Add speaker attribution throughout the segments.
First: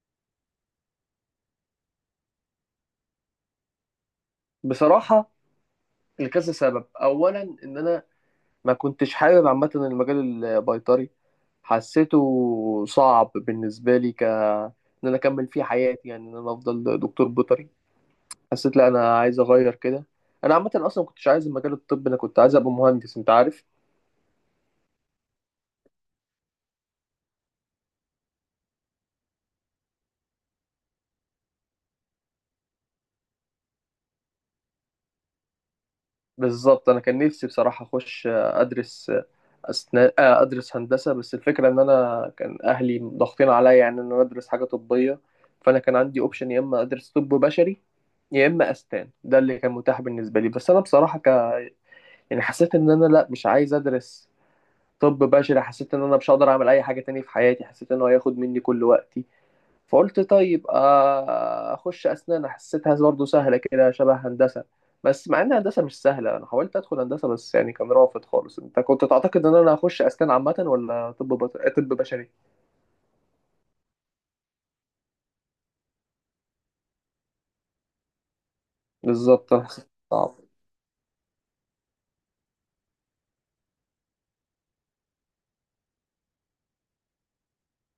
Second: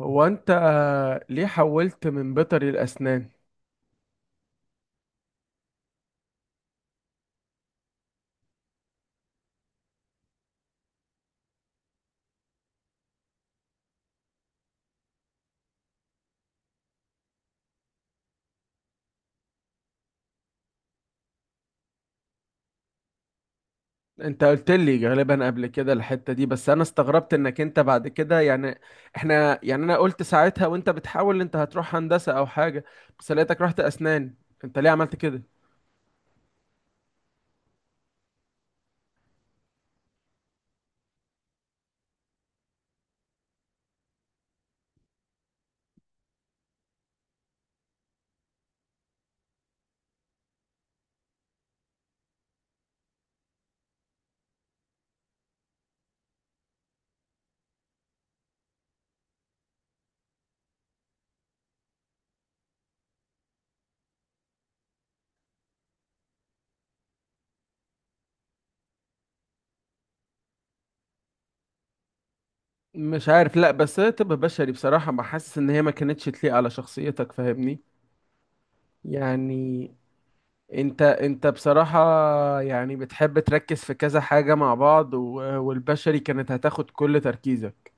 Speaker 1: هو انت ليه حولت من بيطري لاسنان؟
Speaker 2: بصراحة، لكذا سبب أولا إن أنا ما كنتش حابب عامة المجال البيطري. حسيته صعب بالنسبة لي ك إن أنا أكمل فيه حياتي، يعني إن أنا أفضل دكتور بيطري. حسيت لا، أنا عايز أغير كده. أنا عامة أصلا ما كنتش عايز المجال الطبي، أنا كنت عايز أبقى مهندس، أنت عارف.
Speaker 1: انت قلت لي غالبا قبل كده الحتة دي، بس انا استغربت انك انت بعد كده. يعني احنا، يعني انا قلت ساعتها وانت بتحاول انت هتروح هندسة او حاجة، بس لقيتك رحت اسنان. انت ليه عملت كده؟
Speaker 2: بالظبط، أنا كان نفسي بصراحة أخش أدرس اثناء ادرس هندسه. بس الفكره ان انا كان اهلي ضاغطين عليا، يعني ان انا ادرس حاجه طبيه. فانا كان عندي اوبشن، يا اما ادرس طب بشري يا اما اسنان، ده اللي كان متاح بالنسبه لي. بس انا بصراحه ك... يعني حسيت ان انا لا، مش عايز ادرس طب بشري. حسيت ان انا مش هقدر اعمل اي حاجه تانية في حياتي، حسيت ان هو هياخد مني كل وقتي. فقلت طيب، اخش اسنان. حسيتها برضه سهله كده، شبه هندسه. بس مع ان هندسه مش سهله، انا حاولت ادخل هندسه بس يعني كان رافض خالص. انت كنت تعتقد ان انا هخش اسنان عامه ولا طب بط... طب بشري؟
Speaker 1: مش عارف، لا بس هي طب بشري بصراحة ما حاسس ان هي ما كانتش تليق على شخصيتك، فاهمني؟
Speaker 2: بالظبط.
Speaker 1: يعني
Speaker 2: صعب.
Speaker 1: انت بصراحة، يعني بتحب تركز في كذا حاجة مع بعض، و- والبشري كانت هتاخد كل تركيزك.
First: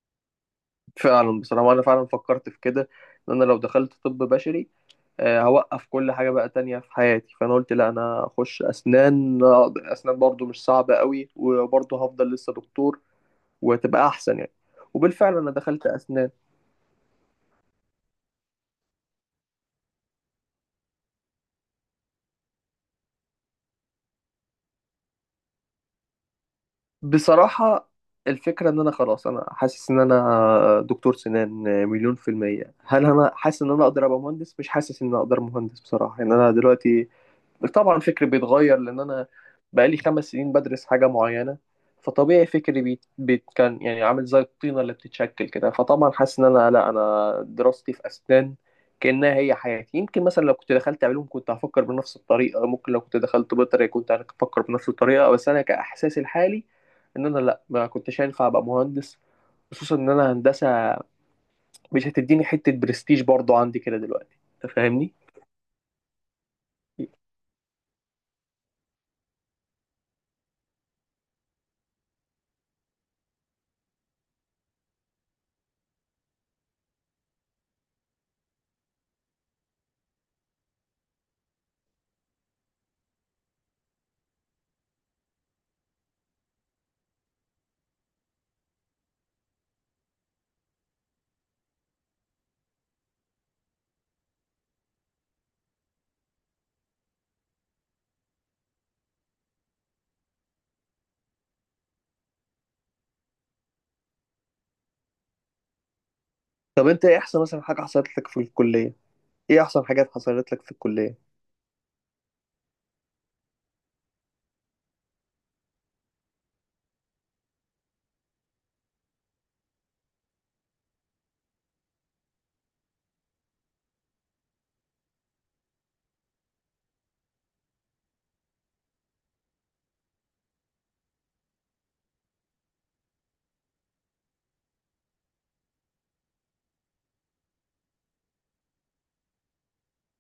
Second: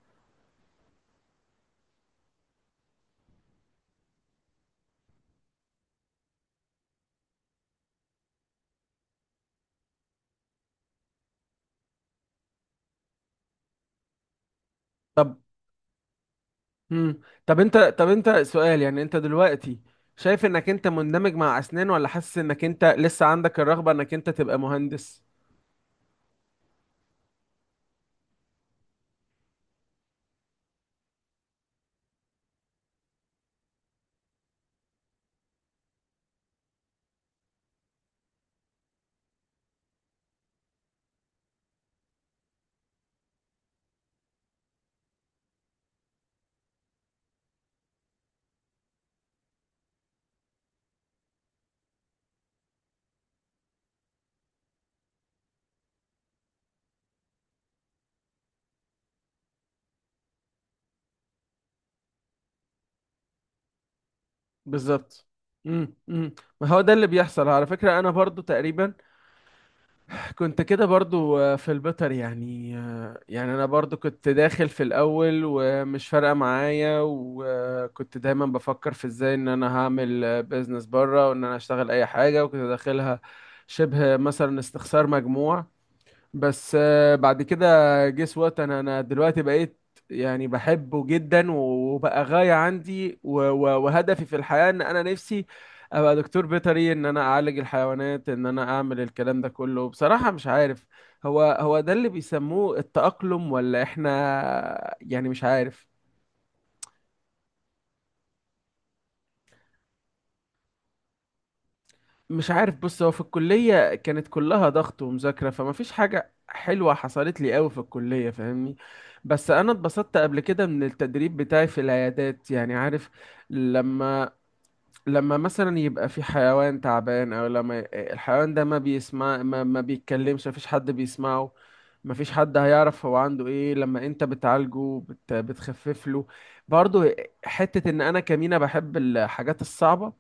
Speaker 2: فعلا، بصراحه انا فعلا فكرت في كده، ان انا لو دخلت طب بشري هوقف كل حاجه بقى تانية في حياتي. فانا قلت لا، انا اخش اسنان. اسنان برضه مش صعبه قوي وبرضه هفضل لسه دكتور. وتبقى احسن يعني. وبالفعل انا دخلت اسنان.
Speaker 1: مم. طب انت، طب انت سؤال، يعني انت دلوقتي شايف انك انت مندمج مع اسنان، ولا حاسس انك انت لسه عندك الرغبة انك انت تبقى مهندس؟
Speaker 2: بصراحة، الفكرة ان انا خلاص، انا حاسس ان انا دكتور سنان مليون في المية. هل انا حاسس ان انا اقدر ابقى مهندس؟ مش حاسس ان انا اقدر مهندس بصراحة، يعني انا دلوقتي. طبعا فكري بيتغير، لان انا بقالي 5 سنين بدرس حاجه معينه. فطبيعي فكري بيت بيت كان يعني عامل زي الطينه اللي بتتشكل كده. فطبعا حاسس ان انا لا، انا دراستي في اسنان كانها هي حياتي. يمكن مثلا لو كنت دخلت علوم كنت هفكر بنفس الطريقه، ممكن لو كنت دخلت بيطري كنت هفكر بنفس الطريقه. بس انا كاحساسي الحالي، ان انا لا ما كنتش هينفع ابقى مهندس. خصوصا ان انا هندسه مش هتديني حته برستيج برضو عندي كده دلوقتي، انت فاهمني.
Speaker 1: بالظبط. امم امم ما هو ده اللي بيحصل على فكرة، انا برضو تقريبا كنت كده برضو، في البيطر، يعني يعني انا برضو كنت داخل في الاول ومش فارقة معايا، وكنت دايما بفكر في ازاي ان انا هعمل بيزنس بره وان انا اشتغل اي حاجة، وكنت داخلها شبه مثلا استخسار مجموع. بس بعد كده جيس وات انا دلوقتي بقيت يعني بحبه جدا، وبقى غاية عندي، و- و- وهدفي في الحياة ان انا نفسي ابقى دكتور بيطري، ان انا اعالج الحيوانات، ان انا اعمل الكلام ده كله. بصراحة مش عارف هو هو ده اللي بيسموه التأقلم ولا احنا، يعني مش عارف.
Speaker 2: طب انت ايه احسن مثلا حاجه حصلت لك في الكليه؟ ايه احسن حاجات حصلت لك في الكليه؟
Speaker 1: مش عارف، بص، هو في الكلية كانت كلها ضغط ومذاكرة، فما فيش حاجة حلوة حصلت لي قوي في الكلية، فاهمني؟ بس انا اتبسطت قبل كده من التدريب بتاعي في العيادات، يعني عارف، لما، لما مثلا يبقى في حيوان تعبان، او لما الحيوان ده ما بيسمع، ما بيتكلمش، ما فيش حد بيسمعه، ما فيش حد هيعرف هو عنده ايه، لما انت بتعالجه بتخفف له. برضه حتة ان انا كمينة بحب الحاجات الصعبة،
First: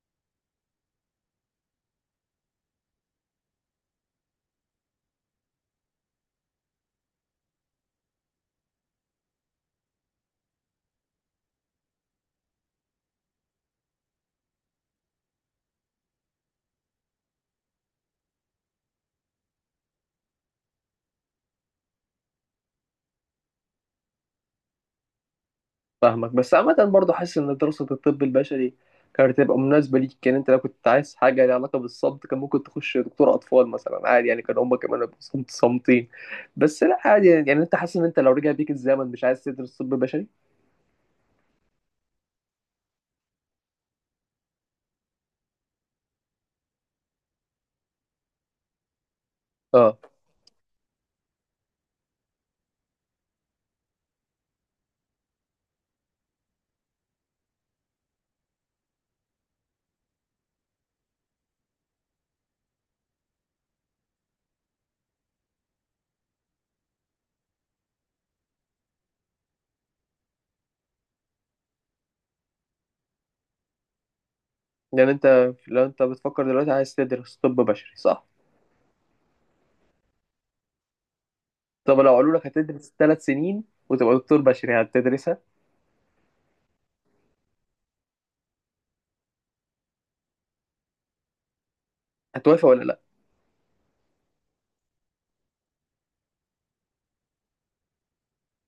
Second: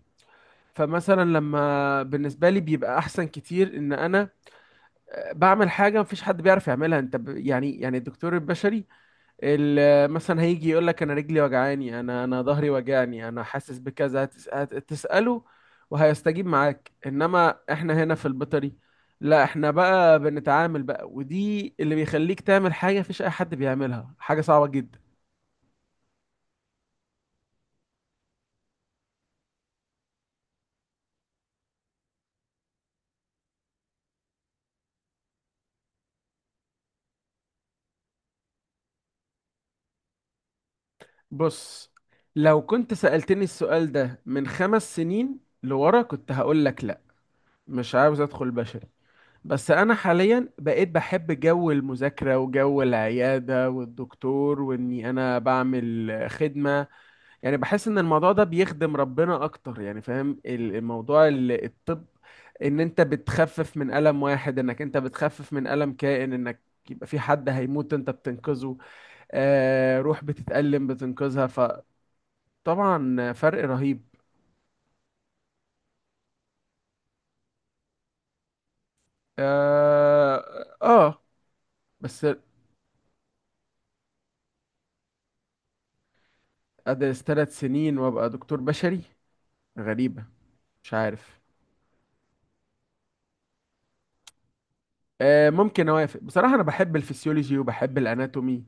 Speaker 1: فمثلا لما بالنسبه لي بيبقى احسن كتير ان انا بعمل حاجه مفيش حد بيعرف يعملها. انت ب... يعني، يعني الدكتور البشري، ال- مثلا هيجي يقول لك انا رجلي وجعاني، انا ظهري وجعني، انا حاسس بكذا، هتساله وهيستجيب معاك. انما احنا هنا في البيطري لا، احنا بقى بنتعامل بقى، ودي اللي بيخليك تعمل حاجه مفيش اي حد بيعملها، حاجه صعبه جدا.
Speaker 2: فاهمك، بس عامه برضه حاسس ان دراسه الطب البشري كانت هتبقى مناسبه ليك. كان انت لو كنت عايز حاجه ليها علاقه بالصمت، كان ممكن تخش دكتور اطفال مثلا عادي يعني، كان هما كمان هيبقوا صمت صامتين. بس لا عادي يعني، يعني انت حاسس ان انت لو رجع بيك الزمن مش عايز تدرس طب بشري؟
Speaker 1: بص، لو كنت سألتني السؤال ده من خمس سنين لورا كنت هقول لك لا، مش عاوز ادخل بشري. بس انا
Speaker 2: اه،
Speaker 1: حاليا بقيت بحب جو المذاكره وجو العياده والدكتور، واني انا بعمل خدمه، يعني بحس ان الموضوع ده بيخدم ربنا اكتر، يعني فاهم ال- الموضوع ال- الطب. ان انت بتخفف من الم واحد، انك انت بتخفف من الم كائن، انك يبقى في حد هيموت انت بتنقذه، آه روح بتتألم بتنقذها، فطبعا فرق رهيب.
Speaker 2: يعني انت لو انت بتفكر دلوقتي عايز تدرس طب بشري، صح؟
Speaker 1: اه, آه.
Speaker 2: طب لو
Speaker 1: بس
Speaker 2: قالوا لك هتدرس 3 سنين وتبقى دكتور بشري، هتدرسها؟
Speaker 1: أدرس ثلاث سنين وأبقى دكتور بشري؟ غريبة. مش عارف.
Speaker 2: هتوافق ولا لا؟
Speaker 1: آه ممكن أوافق، بصراحة أنا بحب الفسيولوجي وبحب الأناتومي،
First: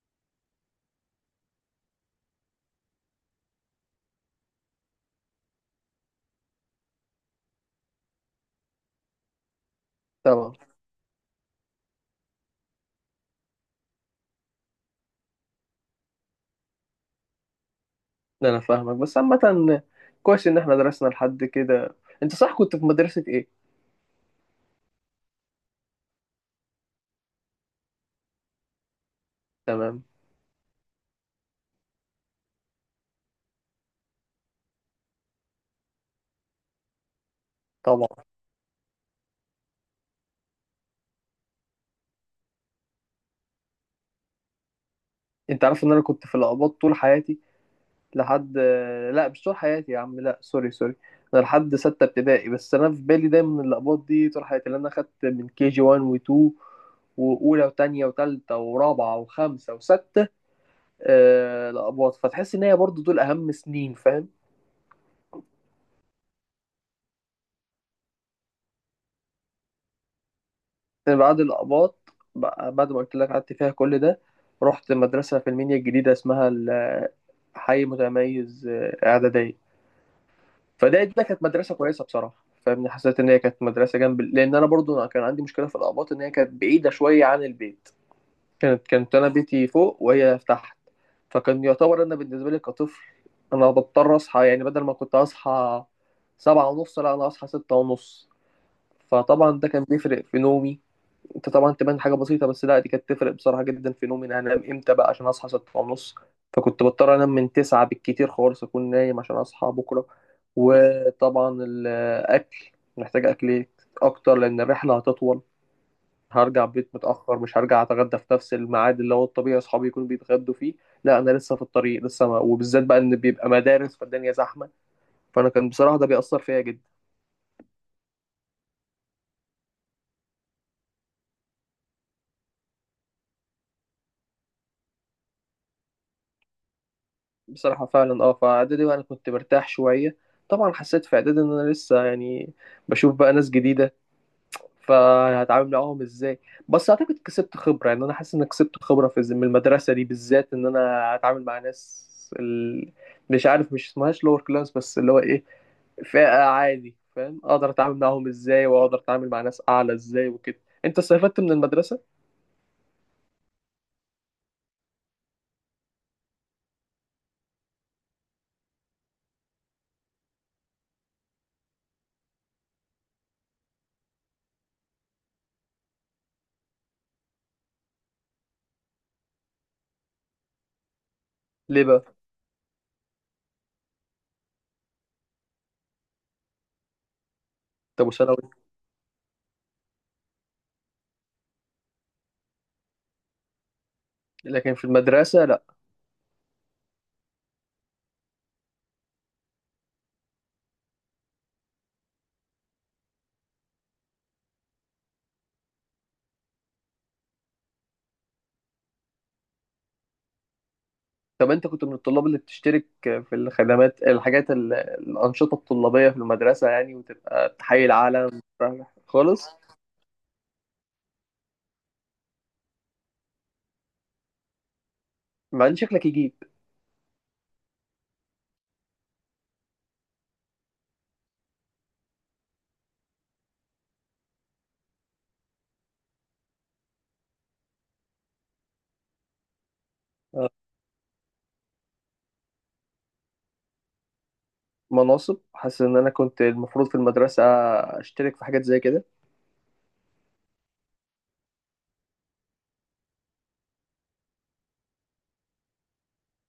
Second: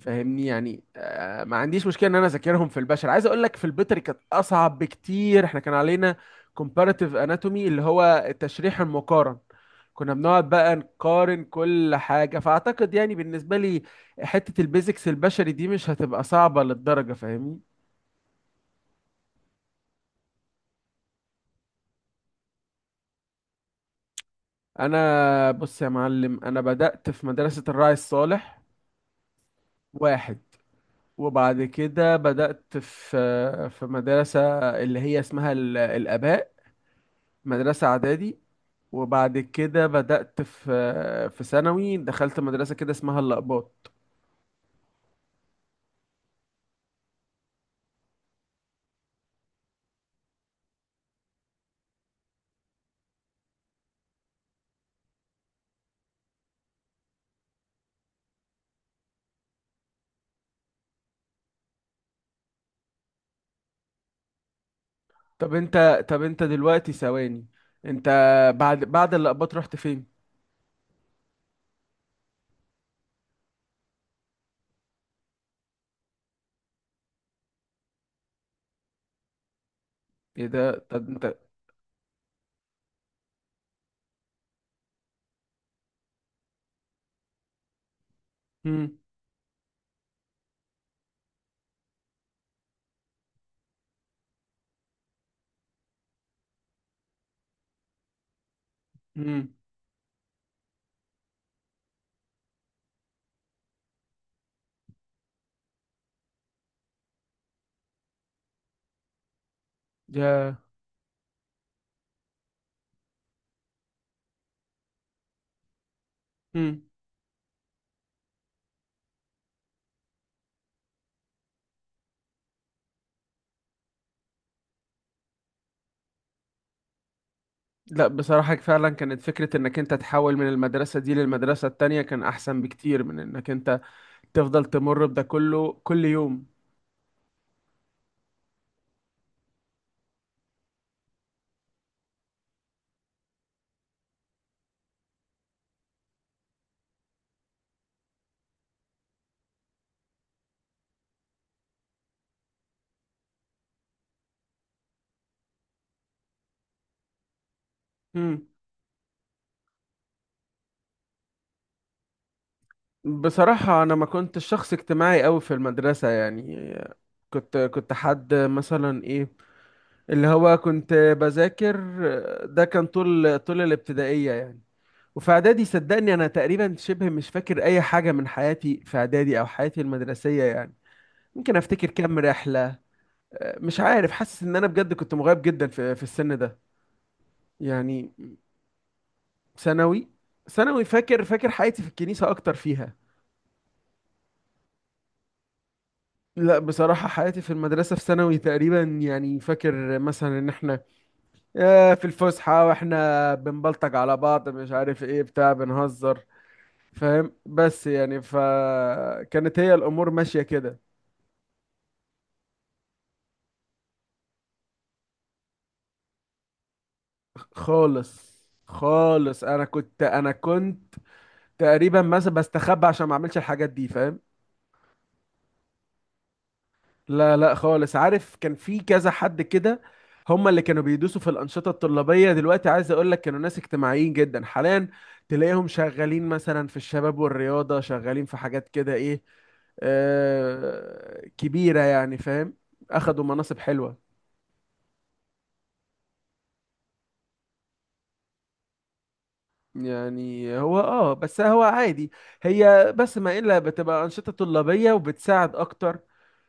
Speaker 1: فاهمني؟ يعني آه ما عنديش مشكلة إن أنا أذاكرهم في البشر. عايز أقول لك في البيطري كانت أصعب بكتير، إحنا كان علينا comparative anatomy اللي هو التشريح المقارن، كنا بنقعد
Speaker 2: طبعا.
Speaker 1: بقى نقارن كل حاجة. فأعتقد يعني بالنسبة لي حتة البيزكس البشري دي مش هتبقى صعبة للدرجة، فاهمني؟
Speaker 2: ده انا فاهمك بس عامة. كويس ان احنا درسنا لحد كده. انت صح، كنت في مدرسة ايه؟
Speaker 1: أنا بص يا معلم، أنا بدأت في مدرسة الراعي الصالح
Speaker 2: تمام.
Speaker 1: واحد، وبعد كده بدأت في مدرسة اللي هي اسمها ال- الآباء، مدرسة
Speaker 2: طبعا.
Speaker 1: إعدادي. وبعد كده بدأت في ثانوي، دخلت مدرسة كده اسمها الأقباط.
Speaker 2: انت عارف ان انا كنت في القباط طول حياتي لحد. لا، مش طول حياتي يا عم، لا، سوري سوري. انا لحد 6 ابتدائي، بس انا في بالي دايما ان القباط دي طول حياتي لان انا خدت من كي جي 1 و2 واولى وتانية وتالتة ورابعة وخمسة وستة. آه، القباط، فتحس ان هي برضو دول اهم سنين، فاهم؟
Speaker 1: طب أنت، طب أنت دلوقتي ثواني، أنت بعد بعد الأقباط رحت فين؟
Speaker 2: بعد الأباط بعد ما قلت لك قعدت فيها كل ده. رحت مدرسة في المنيا الجديدة اسمها حي متميز، إعدادية.
Speaker 1: إيه ده،
Speaker 2: فده
Speaker 1: طب
Speaker 2: ده
Speaker 1: أنت؟
Speaker 2: كانت مدرسة كويسة بصراحة، فاهمني. حسيت إن هي كانت مدرسة جنب، لأن أنا برضو كان عندي مشكلة في الأباط إن هي كانت بعيدة شوية عن البيت. كانت
Speaker 1: هم.
Speaker 2: كانت أنا بيتي فوق وهي تحت. فكان يعتبر أنا بالنسبة لي كطفل، أنا بضطر أصحى يعني بدل ما كنت أصحى 7:30، لا أنا أصحى 6:30.
Speaker 1: هم.
Speaker 2: فطبعا ده كان بيفرق في نومي. انت طبعا تبان حاجه بسيطه، بس لا، دي كانت تفرق بصراحه جدا في نومي. انا هنام امتى بقى عشان اصحى 6 ونص؟ فكنت بضطر انام من 9 بالكتير خالص اكون نايم عشان اصحى بكره.
Speaker 1: يا
Speaker 2: وطبعا الاكل، محتاج اكل إيه؟ اكتر، لان الرحله هتطول. هرجع
Speaker 1: هم.
Speaker 2: البيت متاخر، مش هرجع اتغدى في نفس الميعاد اللي هو الطبيعي اصحابي يكونوا بيتغدوا فيه. لا، انا لسه في الطريق لسه ما... وبالذات بقى ان بيبقى مدارس فالدنيا زحمه. فانا كان بصراحه، ده بيأثر فيا جدا.
Speaker 1: لا بصراحة فعلا كانت فكرة إنك أنت تحول من المدرسة دي للمدرسة التانية كان أحسن بكتير من إنك أنت تفضل تمر بده كله كل يوم.
Speaker 2: بصراحة فعلا، اه، فإعدادي بقى أنا كنت مرتاح شوية. طبعا حسيت في إعدادي إن أنا لسه يعني بشوف بقى ناس جديدة، فهتعامل معاهم إزاي. بس أعتقد كسبت خبرة، يعني أنا حاسس إن أنا كسبت خبرة من المدرسة دي بالذات، إن أنا هتعامل مع ناس. ال... مش عارف مش اسمهاش لور كلاس، بس اللي هو إيه، فئة عادي، فاهم؟ أقدر أتعامل معاهم
Speaker 1: مم.
Speaker 2: إزاي، وأقدر أتعامل مع ناس أعلى إزاي وكده. أنت استفدت من المدرسة؟
Speaker 1: بصراحة أنا ما كنتش شخص اجتماعي أوي في المدرسة، يعني كنت حد مثلا إيه، اللي هو كنت بذاكر. ده كان طول الابتدائية يعني. وفي إعدادي صدقني أنا تقريبا شبه مش فاكر أي حاجة من حياتي في إعدادي أو حياتي المدرسية، يعني ممكن
Speaker 2: ليه
Speaker 1: أفتكر
Speaker 2: بقى؟
Speaker 1: كام رحلة. مش عارف، حاسس إن أنا بجد كنت مغيب جدا في السن ده،
Speaker 2: طب
Speaker 1: يعني.
Speaker 2: وثانوي؟
Speaker 1: ثانوي؟ ثانوي فاكر، فاكر حياتي في الكنيسة أكتر فيها.
Speaker 2: لكن في المدرسة؟
Speaker 1: لا بصراحة حياتي في المدرسة في ثانوي، تقريبا يعني فاكر مثلا ان احنا في الفسحة واحنا بنبلطج على بعض مش عارف ايه بتاع، بنهزر فاهم؟ بس يعني فكانت هي الامور ماشية كده.
Speaker 2: طب انت كنت من الطلاب اللي بتشترك في الخدمات الحاجات الأنشطة الطلابية في المدرسة، يعني وتبقى تحيي العالم؟
Speaker 1: خالص. خالص،
Speaker 2: خالص؟
Speaker 1: انا كنت تقريبا مثلا بستخبى عشان ما اعملش الحاجات دي، فاهم؟
Speaker 2: مع ان شكلك يجيب.
Speaker 1: لا لا خالص، عارف كان في كذا حد كده، هم اللي كانوا بيدوسوا في الأنشطة الطلابية، دلوقتي عايز أقول لك كانوا ناس اجتماعيين جدا، حاليا تلاقيهم شغالين مثلا في الشباب والرياضة، شغالين في حاجات كده إيه،
Speaker 2: آه،
Speaker 1: آه كبيرة يعني، فاهم؟ أخدوا مناصب حلوة.
Speaker 2: مناصب. حاسس ان انا كنت المفروض في المدرسة اشترك في حاجات زي كده.
Speaker 1: يعني هو اه، بس هو عادي، هي بس ما الا بتبقى انشطه طلابيه وبتساعد اكتر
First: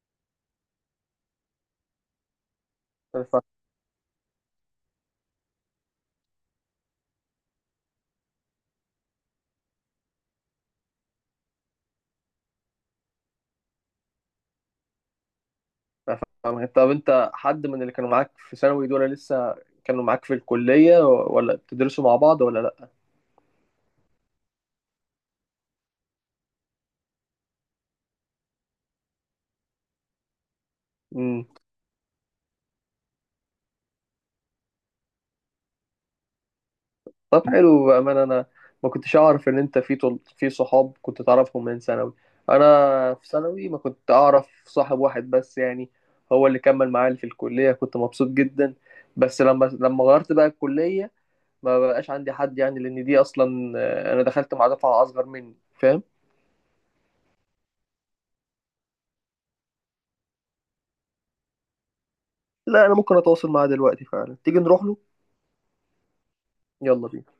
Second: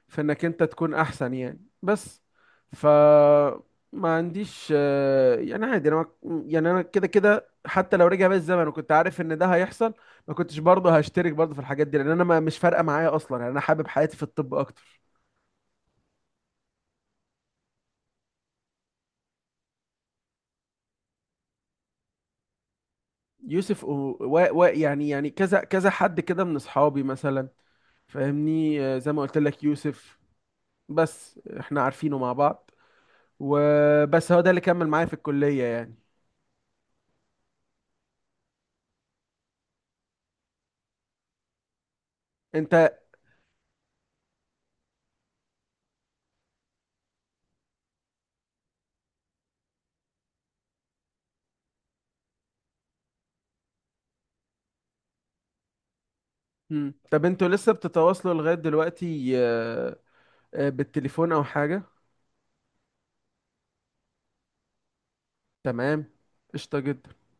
Speaker 1: في انك انت تكون احسن يعني، بس ف،
Speaker 2: أنا فاهم-
Speaker 1: ما عنديش يعني عادي. انا ما- يعني انا كده كده حتى لو رجع بيا الزمن وكنت عارف ان ده هيحصل ما كنتش برضه هشترك برضه في الحاجات دي، لان انا ما مش فارقه معايا اصلا يعني، انا حابب حياتي في الطب اكتر.
Speaker 2: فاهم. طب انت حد من اللي كانوا معاك في ثانوي دول لسه كانوا معاك في الكلية، ولا بتدرسوا مع بعض، ولا؟
Speaker 1: يوسف و... يعني يعني كذا حد كده من اصحابي مثلا، فاهمني؟ زي ما قلت لك يوسف، بس
Speaker 2: لا،
Speaker 1: احنا عارفينه مع بعض، وبس هو ده اللي كمل معايا في الكلية يعني.
Speaker 2: طب حلو بأمانة أنا ما كنتش أعرف إن أنت في صحاب كنت تعرفهم من ثانوي.
Speaker 1: انت.
Speaker 2: أنا في ثانوي ما كنت أعرف صاحب واحد بس يعني. هو اللي كمل معايا في الكلية، كنت مبسوط جدا. بس لما غيرت بقى الكلية. ما بقاش عندي حد يعني، لأن دي أصلا أنا دخلت مع دفعة أصغر مني، فاهم؟
Speaker 1: مم. طب انتوا لسه بتتواصلوا لغاية دلوقتي، بالتليفون او حاجة؟
Speaker 2: لا، أنا ممكن أتواصل معاه دلوقتي فعلا، تيجي نروح له.
Speaker 1: تمام، قشطة
Speaker 2: يلا
Speaker 1: جدا.
Speaker 2: بينا.